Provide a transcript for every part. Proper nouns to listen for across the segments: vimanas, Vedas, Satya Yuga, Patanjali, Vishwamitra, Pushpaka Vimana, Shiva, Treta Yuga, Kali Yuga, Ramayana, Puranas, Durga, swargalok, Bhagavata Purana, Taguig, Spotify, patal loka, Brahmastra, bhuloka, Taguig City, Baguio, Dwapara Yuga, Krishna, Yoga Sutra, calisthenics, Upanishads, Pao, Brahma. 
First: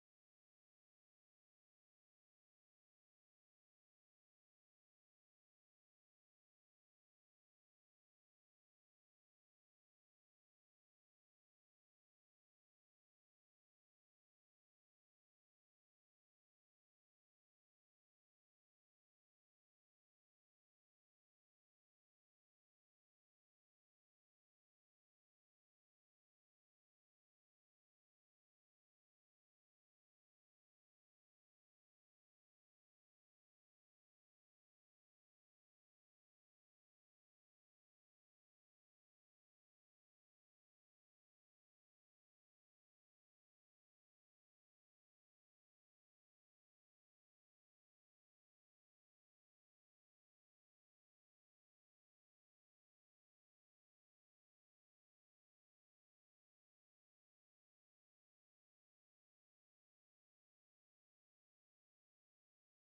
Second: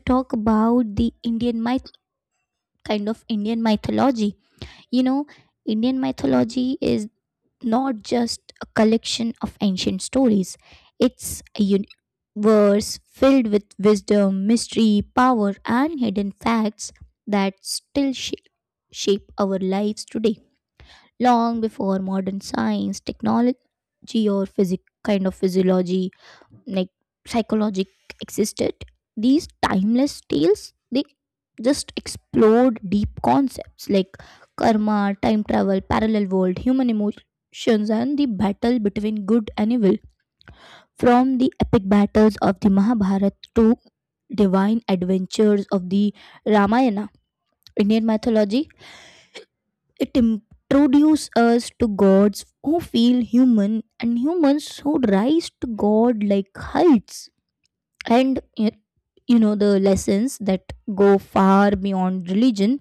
talk about the Indian myth, kind of Indian mythology. You know, Indian mythology is not just a collection of ancient stories. It's a universe filled with wisdom, mystery, power, and hidden facts that still shape our lives today, long before modern science, technology, or physic kind of physiology, like psychology existed. These timeless tales, they just explored deep concepts like karma, time travel, parallel world, human emotions, and the battle between good and evil. From the epic battles of the Mahabharata to divine adventures of the Ramayana, Indian mythology, it introduces us to gods who feel human and humans who rise to god like heights. And y- you know, The lessons that go far beyond religion.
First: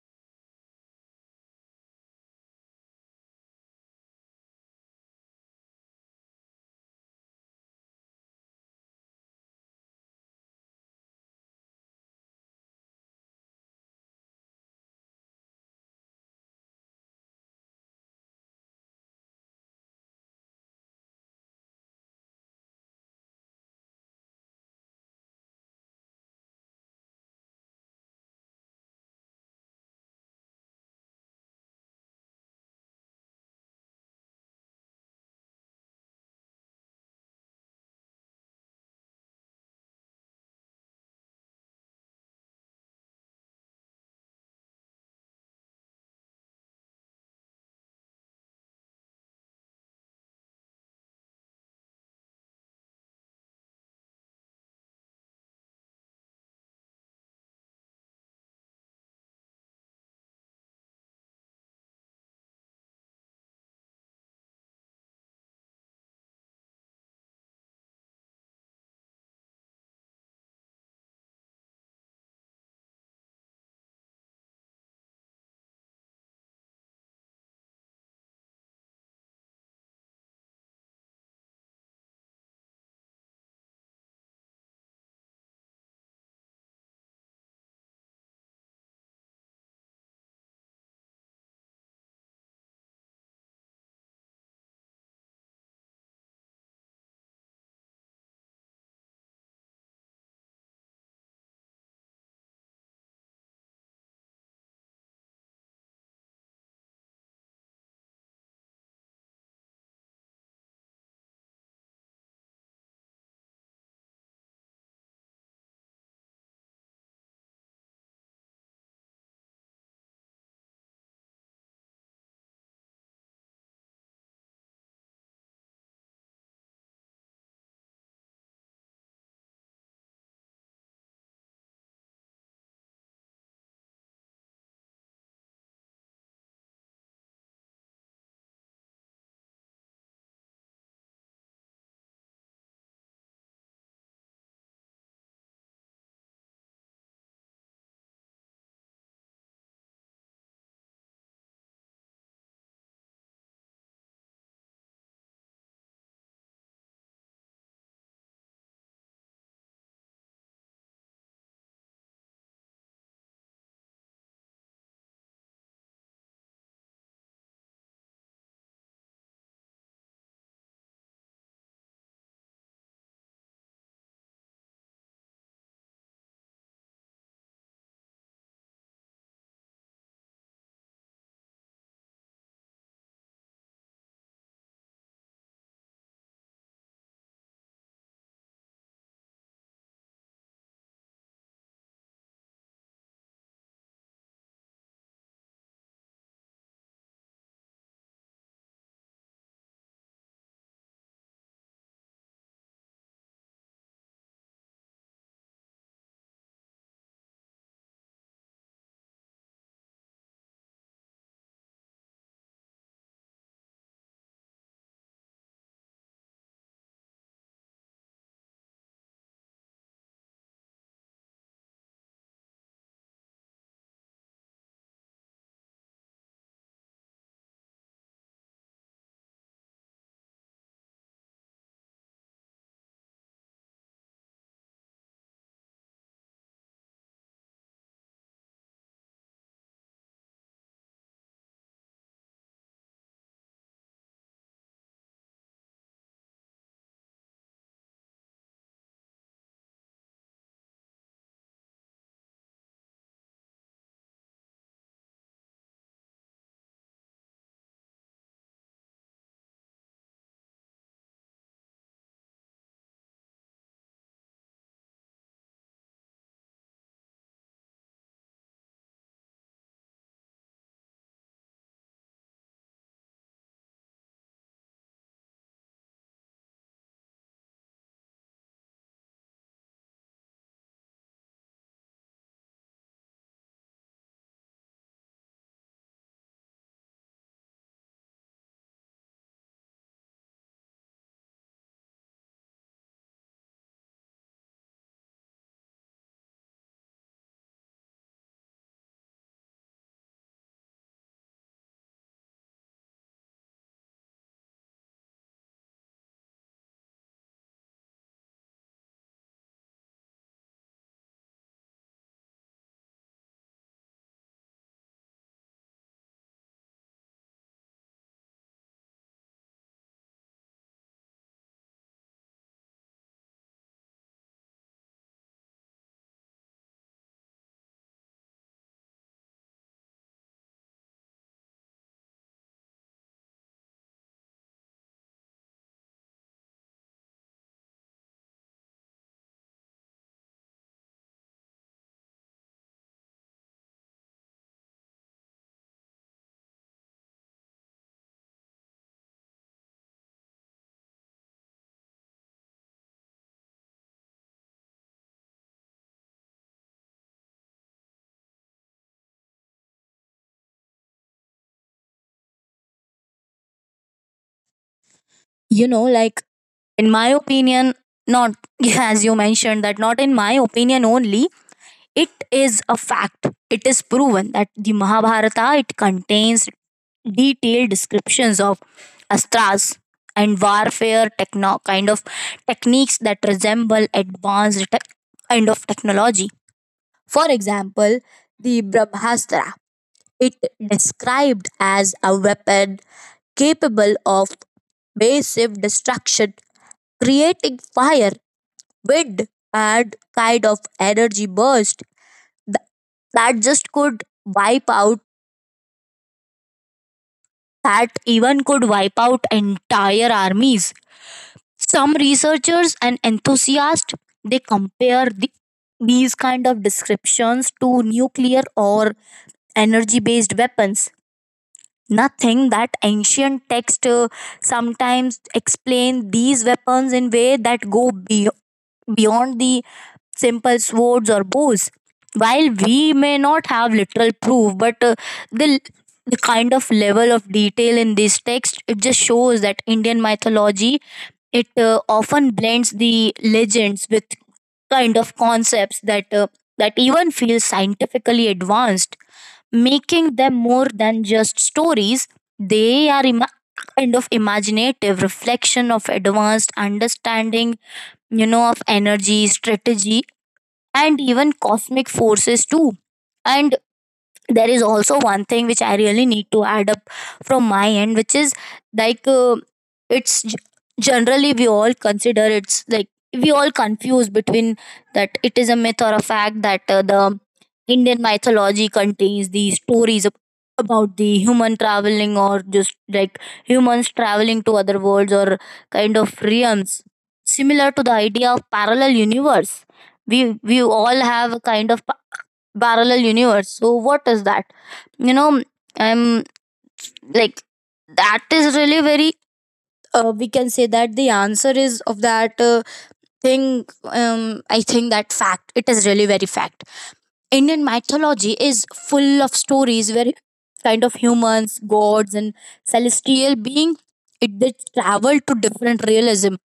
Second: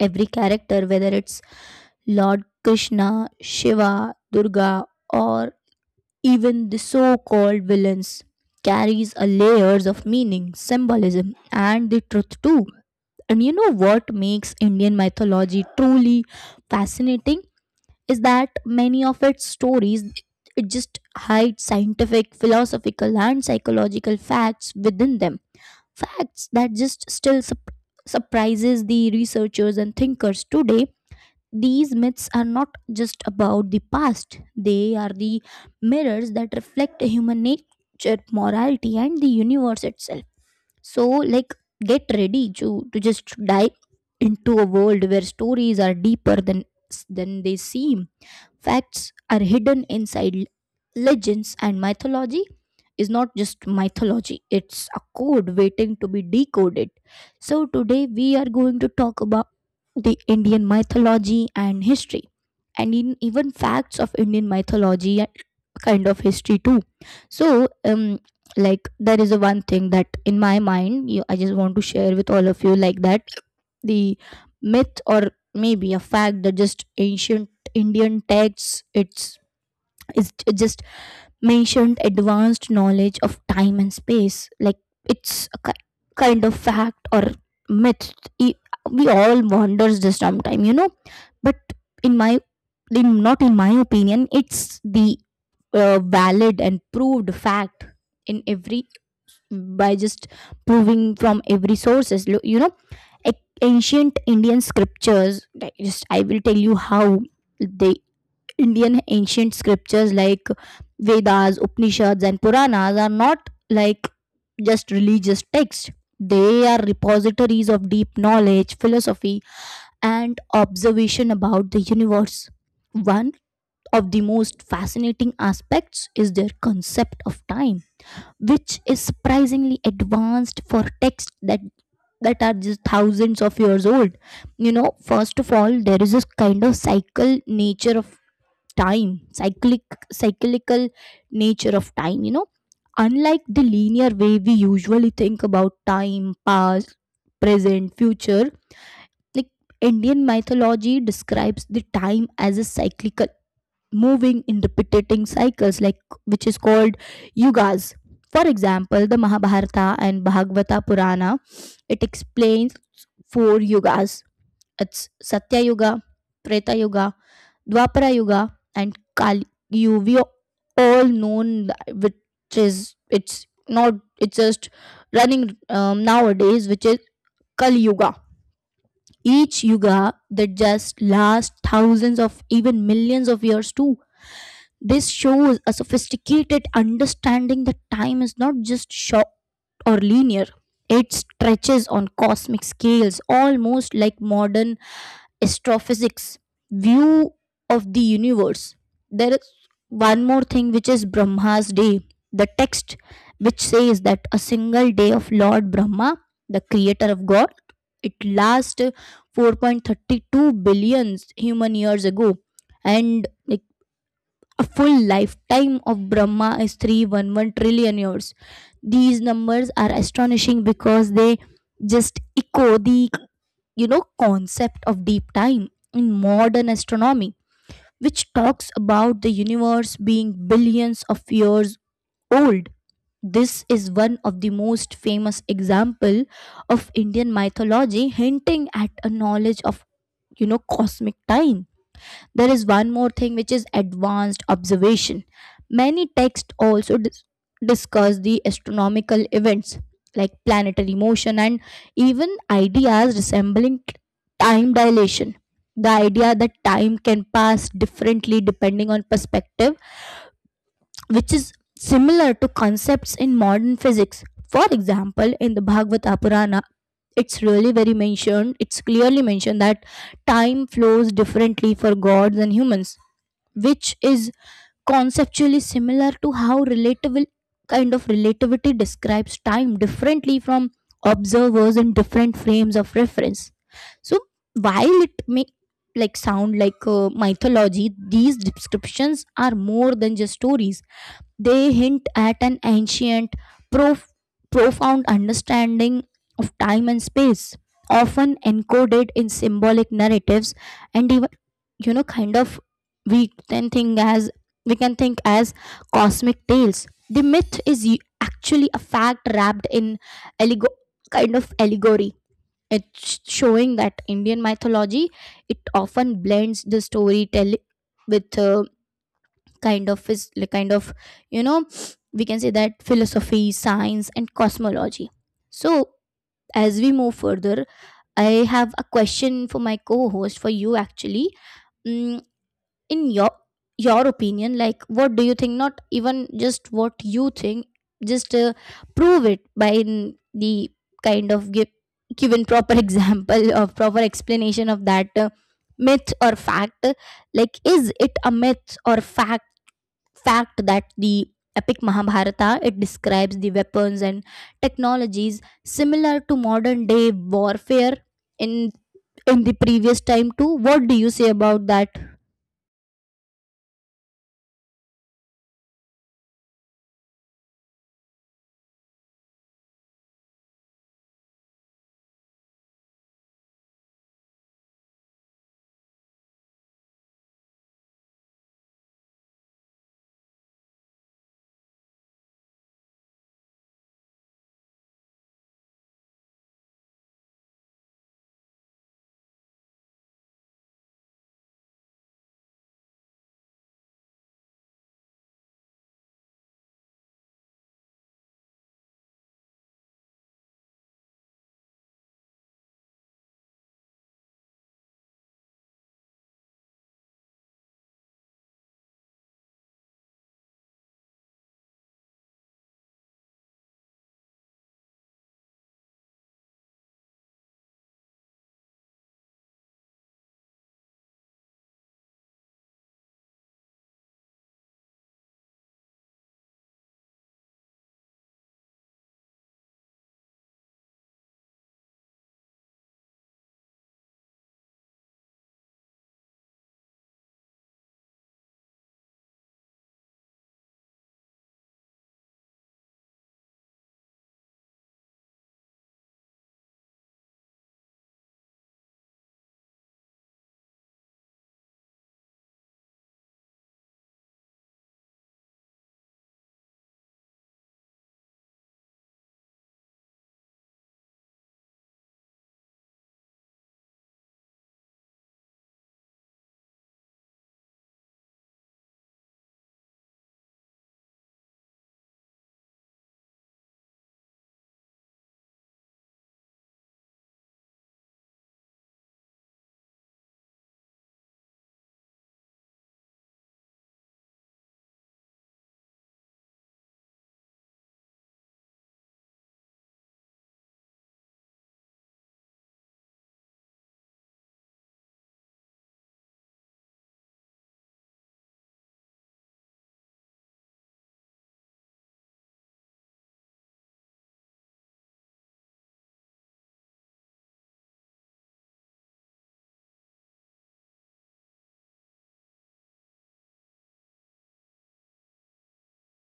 Every character, whether it's Lord Krishna, Shiva, Durga, or even the so called villains, carries a layers of meaning, symbolism, and the truth too. And you know what makes Indian mythology truly fascinating? Is that many of its stories, it just hides scientific, philosophical and psychological facts within them, facts that just still surprises the researchers and thinkers today. These myths are not just about the past, they are the mirrors that reflect human nature, morality and the universe itself. So like get ready to just dive into a world where stories are deeper than they seem, facts are hidden inside legends, and mythology is not just mythology, it's a code waiting to be decoded. So today we are going to talk about the Indian mythology and history, and in even facts of Indian mythology and kind of history too. So, there is a one thing that in my mind, you, I just want to share with all of you like that, the myth or maybe a fact that just ancient Indian texts, it's it just mentioned advanced knowledge of time and space, like it's a kind of fact or myth. E- we all wonders this sometime, you know, but in my, in, not in my opinion, it's the valid and proved fact, in every, by just proving from every sources. Ancient Indian scriptures. Just I will tell you how the Indian ancient scriptures like Vedas, Upanishads, and Puranas are not like just religious texts. They are repositories of deep knowledge, philosophy, and observation about the universe. One of the most fascinating aspects is their concept of time, which is surprisingly advanced for texts that are just thousands of years old. You know, first of all, there is this kind of cycle nature of time, cyclical nature of time, you know, unlike the linear way we usually think about time, past, present, future, like Indian mythology describes the time as a cyclical, moving in repeating cycles, like which is called yugas. For example, the Mahabharata and Bhagavata Purana, it explains four yugas. It's Satya Yuga, Treta Yuga, Dwapara Yuga, and Kali Yuga. We all known that, which is, it's not, it's just running nowadays, which is Kali Yuga. Each yuga that just lasts thousands of even millions of years too. This shows a sophisticated understanding that time is not just short or linear. It stretches on cosmic scales, almost like modern astrophysics view of the universe. There is one more thing, which is Brahma's day, the text which says that a single day of Lord Brahma, the creator of God, it last 4.32 billion human years ago, and like a full lifetime of Brahma is 311 trillion years. These numbers are astonishing because they just echo the, you know, concept of deep time in modern astronomy, which talks about the universe being billions of years old. This is one of the most famous example of Indian mythology hinting at a knowledge of, you know, cosmic time. There is one more thing which is advanced observation. Many texts also discuss the astronomical events like planetary motion and even ideas resembling time dilation. The idea that time can pass differently depending on perspective, which is similar to concepts in modern physics. For example, in the Bhagavata Purana, it's really very mentioned, it's clearly mentioned that time flows differently for gods and humans, which is conceptually similar to how relatable kind of relativity describes time differently from observers in different frames of reference. So while it may sound like mythology, these descriptions are more than just stories. They hint at an ancient, prof- profound understanding of time and space, often encoded in symbolic narratives, and even, you know, kind of, we can think as we can think as cosmic tales. The myth is actually a fact wrapped in allego- kind of allegory. It's showing that Indian mythology, it often blends the storytelling with kind of, is like kind of, you know, we can say that philosophy, science and cosmology. So as we move further, I have a question for my co-host, for you actually. mm, in your opinion, like what do you think, not even just what you think, just prove it by in the kind of give, given proper example or proper explanation of that myth or fact. Like is it a myth or fact that the epic Mahabharata, it describes the weapons and technologies similar to modern day warfare in the previous time too. What do you say about that? You know, in my opinion, not as you mentioned, that not in my opinion only, it is a fact. It is proven that the Mahabharata it contains detailed descriptions of astras and warfare techno- kind of techniques that resemble advanced technology. For example, the Brahmastra, it described as a weapon capable of massive destruction creating fire, wind, and energy burst th- that just could wipe out, that even could wipe out entire armies. Some researchers and enthusiasts they compare the, these kind of descriptions to nuclear or energy based weapons nothing that ancient text sometimes explain these weapons in way that beyond the simple swords or bows while we may not have literal proof but the the kind of level of detail in this text it just shows that Indian mythology it often blends the legends with kind of concepts that that even feel scientifically advanced making them more than just stories they are ima- kind of imaginative reflection of advanced understanding, you know, of energy strategy and even cosmic forces too. And there is also one thing which I really need to add up from my end, which is like, it's g- generally we all consider it's like we all confuse between that it is a myth or a fact that the Indian mythology contains these stories about the human traveling, or just like humans traveling to other worlds or kind of realms similar to the idea of parallel universe. We all have a kind of parallel universe, so what is that, you know? I'm like that is really very, we can say that the answer is of that thing. I think that fact, it is really very fact. Indian mythology is full of stories where kind of humans, gods, and celestial being, it did travel to different realism,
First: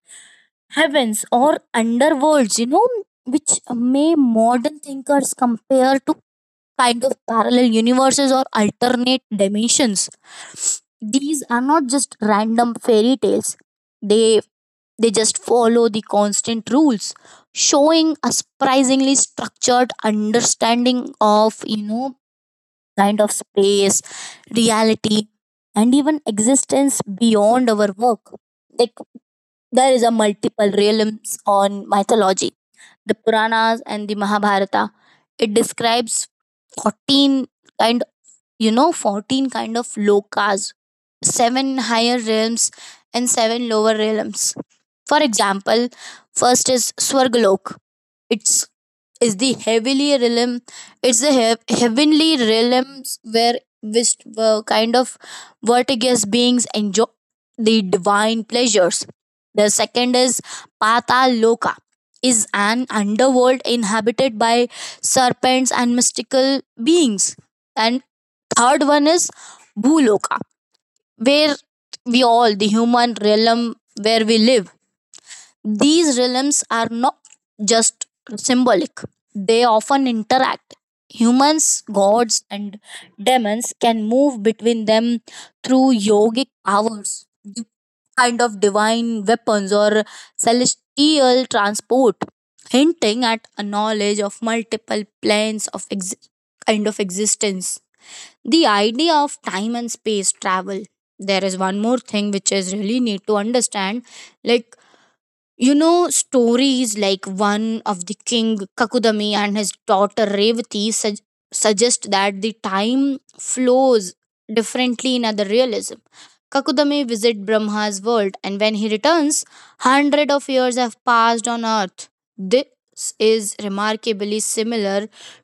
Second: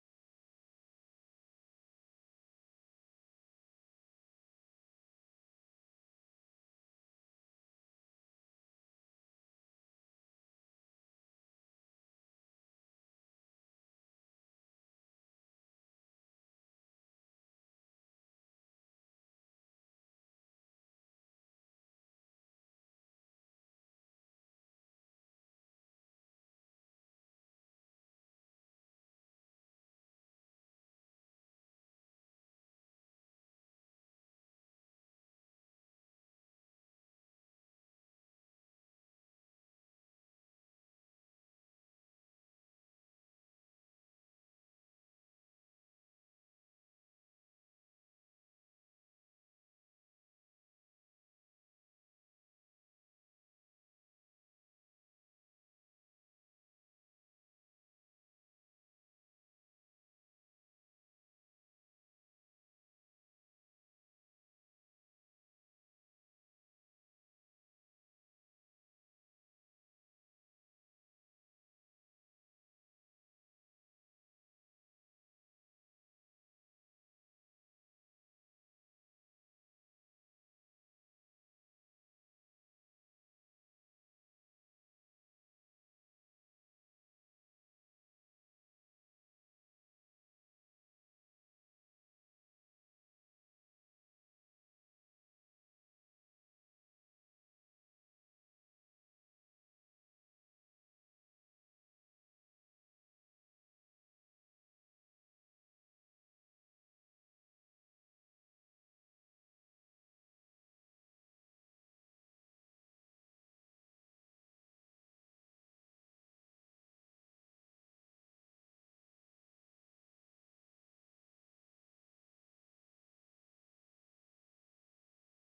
heavens, or underworlds, you know, which may modern thinkers compare to kind of parallel universes or alternate dimensions. These are not just random fairy tales. They they just follow the constant rules, showing a surprisingly structured understanding of, you know, kind of space, reality, and even existence beyond our work. Like, there is a multiple realms on mythology. The Puranas and the Mahabharata, it describes 14 kind you know 14 kind of lokas, 7 higher realms and 7 lower realms. For example, first is swargalok, it's is the heavenly realm. It's the heavenly realms where which, uh, kind of vertiginous beings enjoy the divine pleasures. The second is patal loka, is an underworld inhabited by serpents and mystical beings. And third one is bhuloka, where we all the human realm, where we live. These realms are not just symbolic, they often interact. Humans, gods, and demons can move between them through yogic powers, di- divine weapons, or celestial transport, hinting at a knowledge of multiple planes of existence. The idea of time and space travel, there is one more thing which is really need to understand. Like, you know, stories like one of the king Kakudami and his daughter Revati suggest that the time flows differently in other realism. Kakudami visit Brahma's world, and when he returns, hundred of years have passed on earth. This is remarkably similar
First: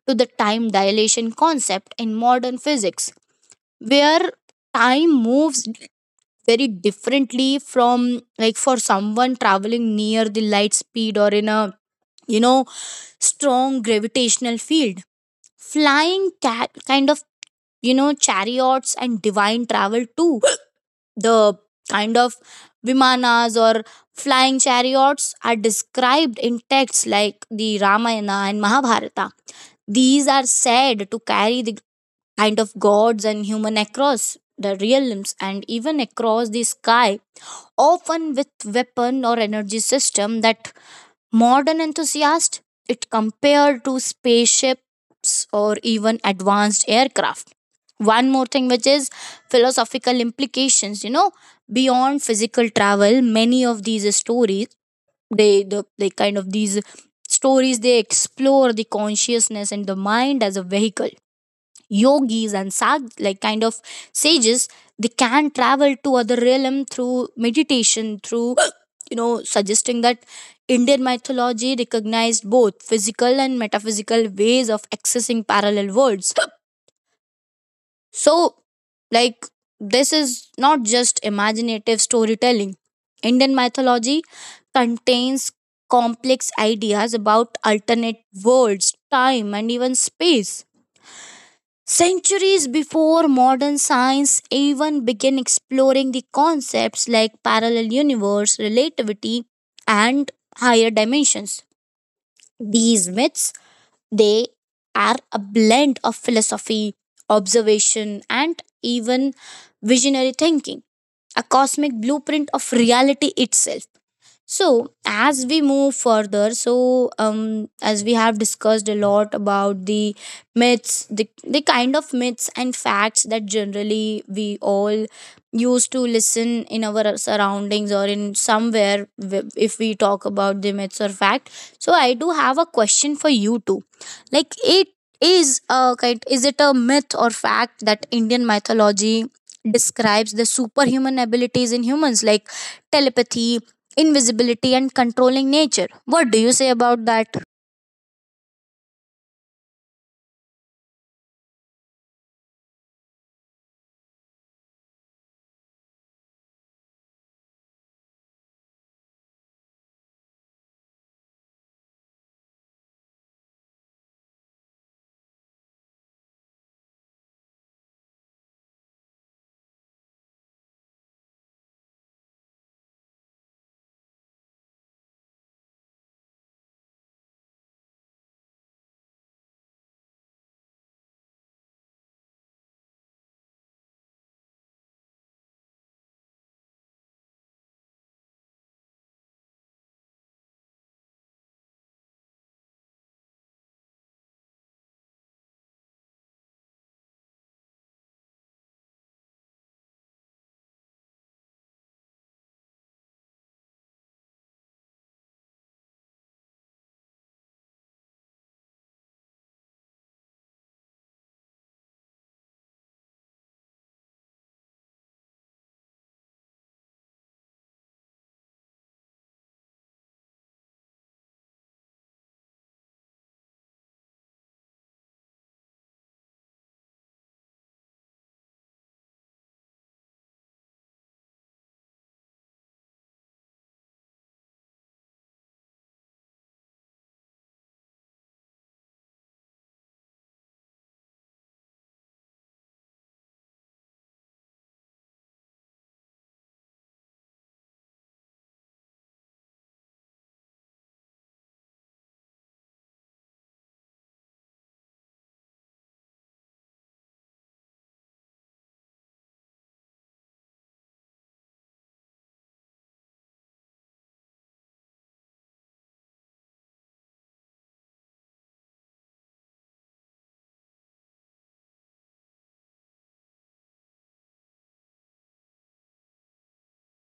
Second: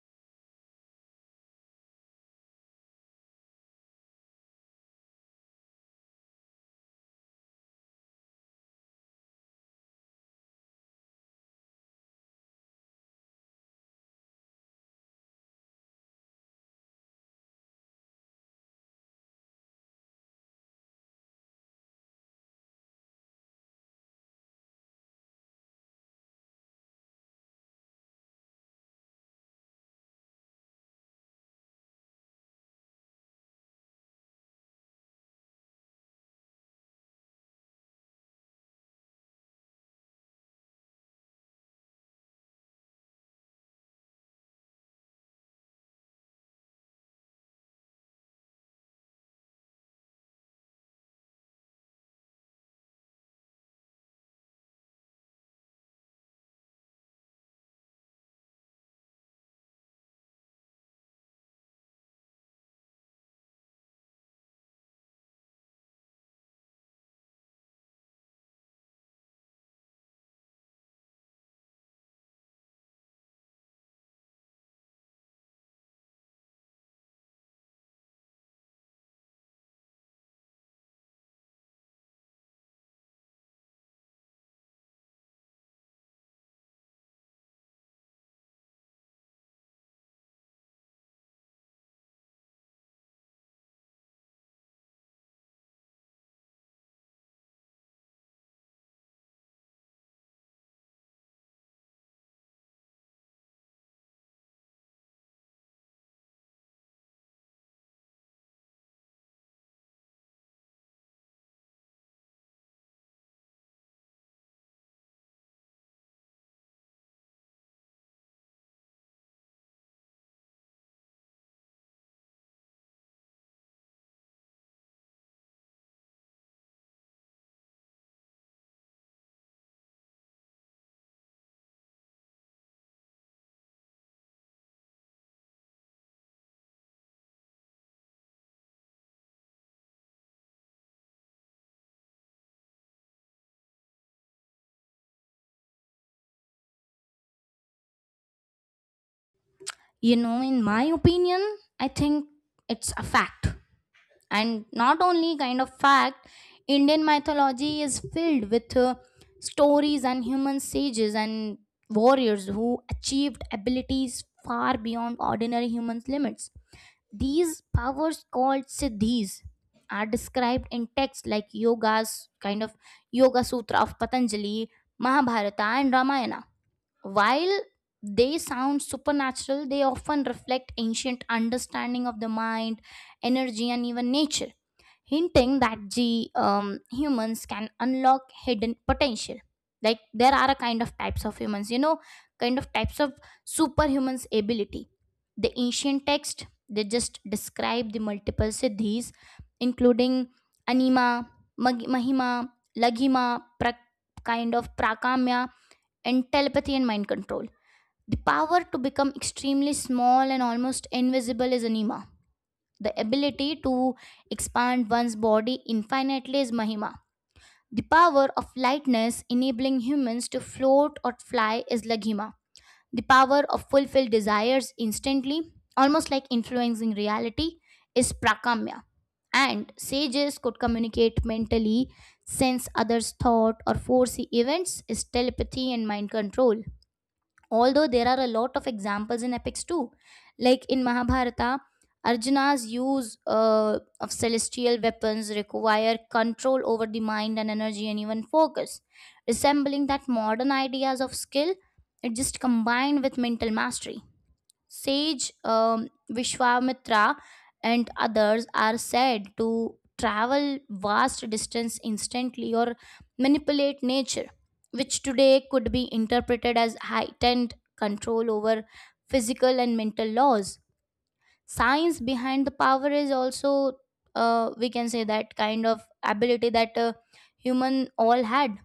to the time dilation concept in modern physics, where time moves very differently from, like, for someone traveling near the light speed or in a, you know, strong gravitational field. Flying cat kind of, you know, chariots and divine travel too. The kind of vimanas or flying chariots are described in texts like the Ramayana and Mahabharata. These are said to carry the kind of gods and human across the realms and even across the sky, often with weapon or energy system that modern enthusiasts it compared to spaceships or even advanced aircraft. One more thing which is philosophical implications, you know, beyond physical travel, many of these stories they the, they kind of these stories they explore the consciousness and the mind as a vehicle. Yogis and sages, they can travel to other realm through meditation through you know, suggesting that Indian mythology recognized both physical and metaphysical ways of accessing parallel worlds. So, like, this is not just imaginative storytelling. Indian mythology contains complex ideas about alternate worlds, time, and even space. Centuries before modern science even began exploring the concepts like parallel universe, relativity, and higher dimensions. These myths, they are a blend of philosophy, observation, and even visionary thinking, a cosmic blueprint of reality itself. So, as we move further, as we have discussed a lot about the myths, the myths and facts that generally we all used to listen in our surroundings or in somewhere if we talk about the myths or fact. So, I do have a question for you too. Like, it is a kind, is it a myth or fact that Indian mythology describes the superhuman abilities in humans, like telepathy, invisibility, and controlling nature? What do you say about that? You know, in my opinion, I think it's a fact. And not only kind of fact, Indian mythology is filled with stories and human sages and warriors who achieved abilities far beyond ordinary humans' limits. These powers called siddhis are described in texts like Yoga Sutra of Patanjali, Mahabharata, and Ramayana. While they sound supernatural, they often reflect ancient understanding of the mind, energy, and even nature, hinting that the humans can unlock hidden potential. Like there are a kind of types of humans, you know, kind of types of superhumans ability. The ancient text, they just describe the multiple siddhis, including anima, mahima, laghima, pra- kind of prakamya, and telepathy and mind control. The power to become extremely small and almost invisible is anima. The ability to expand one's body infinitely is Mahima. The power of lightness enabling humans to float or fly is Laghima. The power of fulfilled desires instantly, almost like influencing reality, is Prakamya. And sages could communicate mentally, sense others' thought, or foresee events is telepathy and mind control. Although there are a lot of examples in epics too, like in Mahabharata, Arjuna's use of celestial weapons require control over the mind and energy and even focus, resembling that modern ideas of skill, it just combined with mental mastery. Sage Vishwamitra and others are said to travel vast distance instantly or manipulate nature, which today could be interpreted as heightened control over physical and mental laws. Science behind the power is also, we can say, that kind of ability that human all had.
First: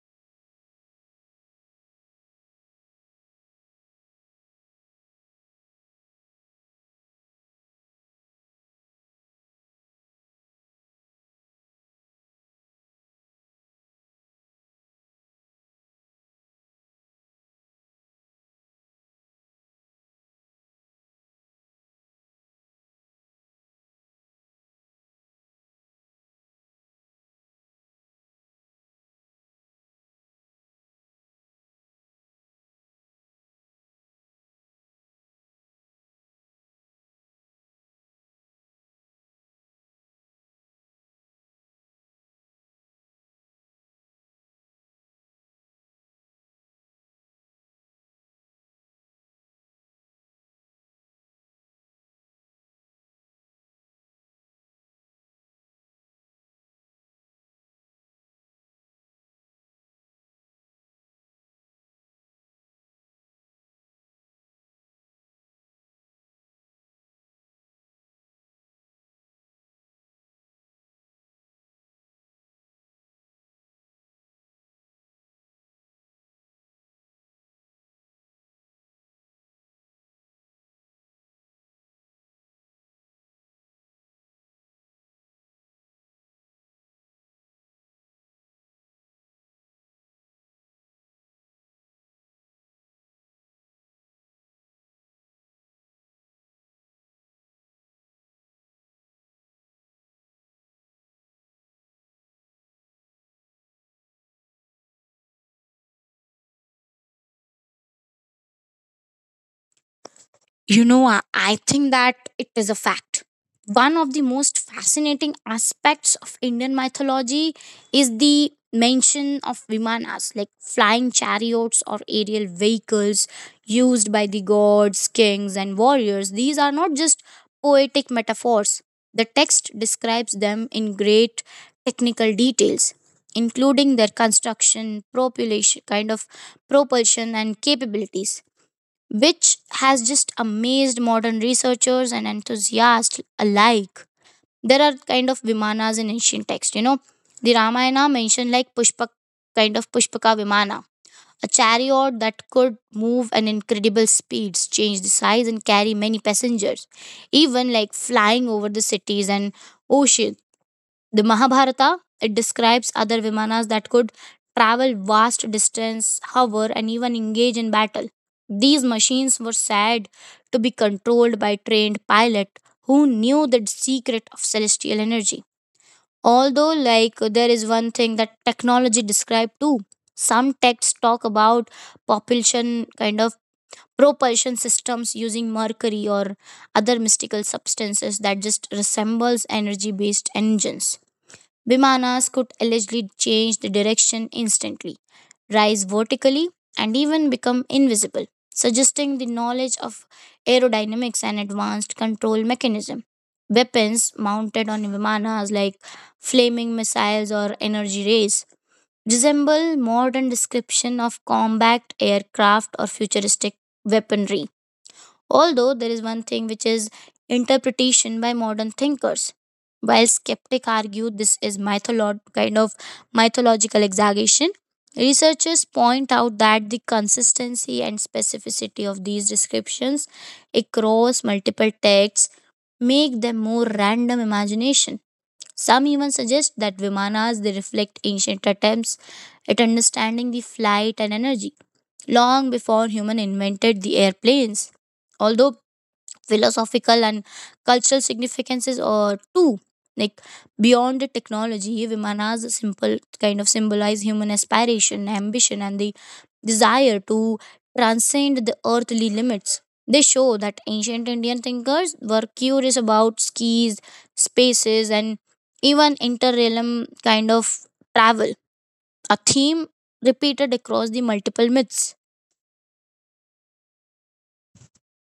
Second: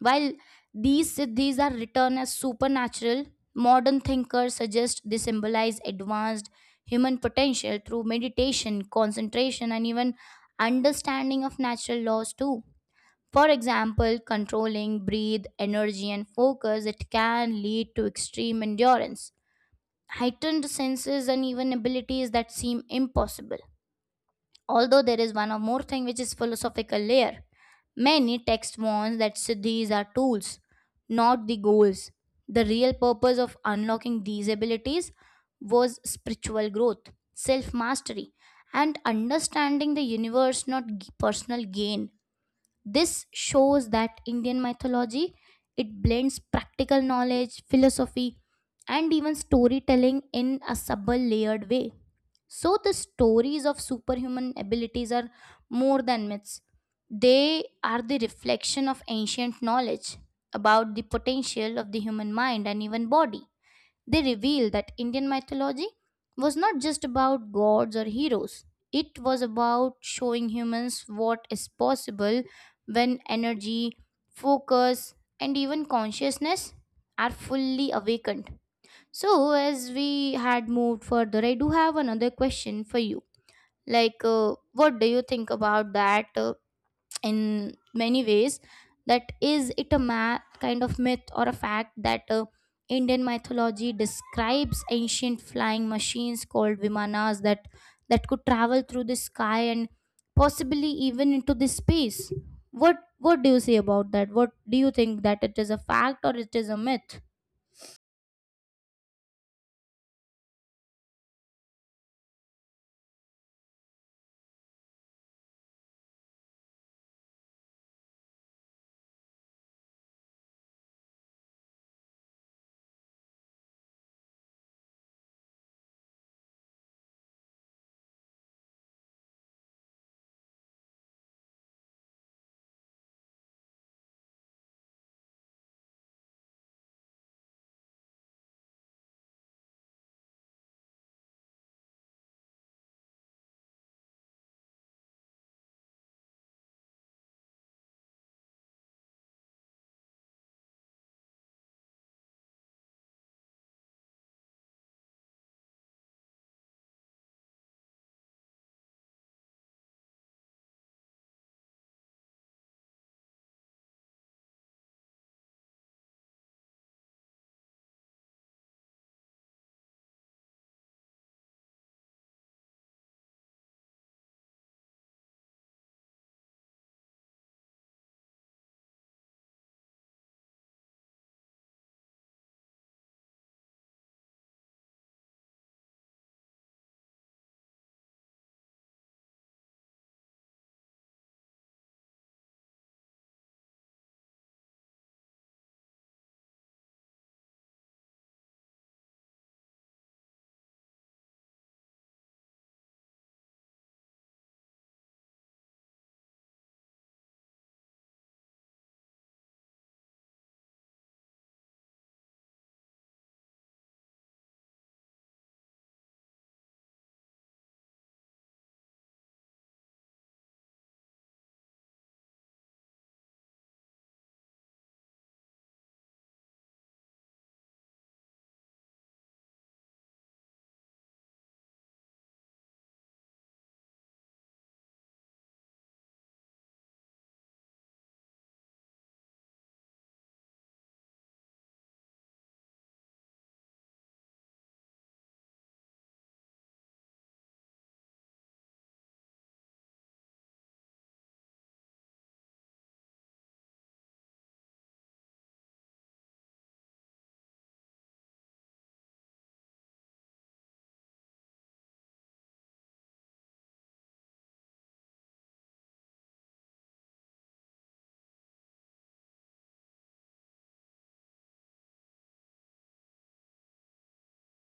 While these siddhis are written as supernatural, modern thinkers suggest they symbolize advanced human potential through meditation, concentration, and even understanding of natural laws too. For example, controlling breathe, energy, and focus, it can lead to extreme endurance, heightened senses, and even abilities that seem impossible. Although there is one or more thing which is philosophical layer. Many texts warns that siddhis are tools, not the goals. The real purpose of unlocking these abilities was spiritual growth, self mastery, and understanding the universe, not personal gain. This shows that Indian mythology, it blends practical knowledge, philosophy, and even storytelling in a subtle layered way. So the stories of superhuman abilities are more than myths. They are the reflection of ancient knowledge about the potential of the human mind and even body. They reveal that Indian mythology was not just about gods or heroes, it was about showing humans what is possible when energy, focus, and even consciousness are fully awakened. So, as we had moved further, I do have another question for you. Like, what do you think about that in many ways? That is it a kind of myth or a fact that Indian mythology describes ancient flying machines called vimanas that, could travel through the sky and possibly even into the space? What do you say about that? What do you think that it is a fact or it is a myth? You know, I think that it is a fact. One of the most fascinating aspects of Indian mythology is the mention of vimanas, like flying chariots or aerial vehicles used by the gods, kings, and warriors. These are not just poetic metaphors, the text describes them in great technical details, including their construction, propulsion, kind of propulsion, and capabilities, which has just amazed modern researchers and enthusiasts alike. There are kind of Vimanas in ancient text, you know. The Ramayana mentioned like Pushpaka Vimana, a chariot that could move at incredible speeds, change the size, and carry many passengers, even like flying over the cities and ocean. The Mahabharata it describes other Vimanas that could travel vast distance, hover, and even engage in battle. These machines were said to be controlled by trained pilot who knew the secret of celestial energy. Although, like, there is one thing that technology described too. Some texts talk about propulsion kind of propulsion systems using mercury or other mystical substances that just resembles energy based engines. Bimanas could allegedly change the direction instantly, rise vertically, and even become invisible, suggesting the knowledge of aerodynamics and advanced control mechanism. Weapons mounted on Vimanas like flaming missiles or energy rays resemble modern description of combat aircraft or futuristic weaponry. Although there is one thing which is interpretation by modern thinkers. While skeptics argue this is mythological exaggeration, researchers point out that the consistency and specificity of these descriptions across multiple texts make them more random imagination. Some even suggest that Vimanas they reflect ancient attempts at understanding the flight and energy long before human invented the airplanes. Although, philosophical and cultural significances or too, like, beyond the technology vimanas simple kind of symbolize human aspiration, ambition, and the desire to transcend the earthly limits. They show that ancient Indian thinkers were curious about skis, spaces, and even interrealm kind of travel, a theme repeated across the multiple myths.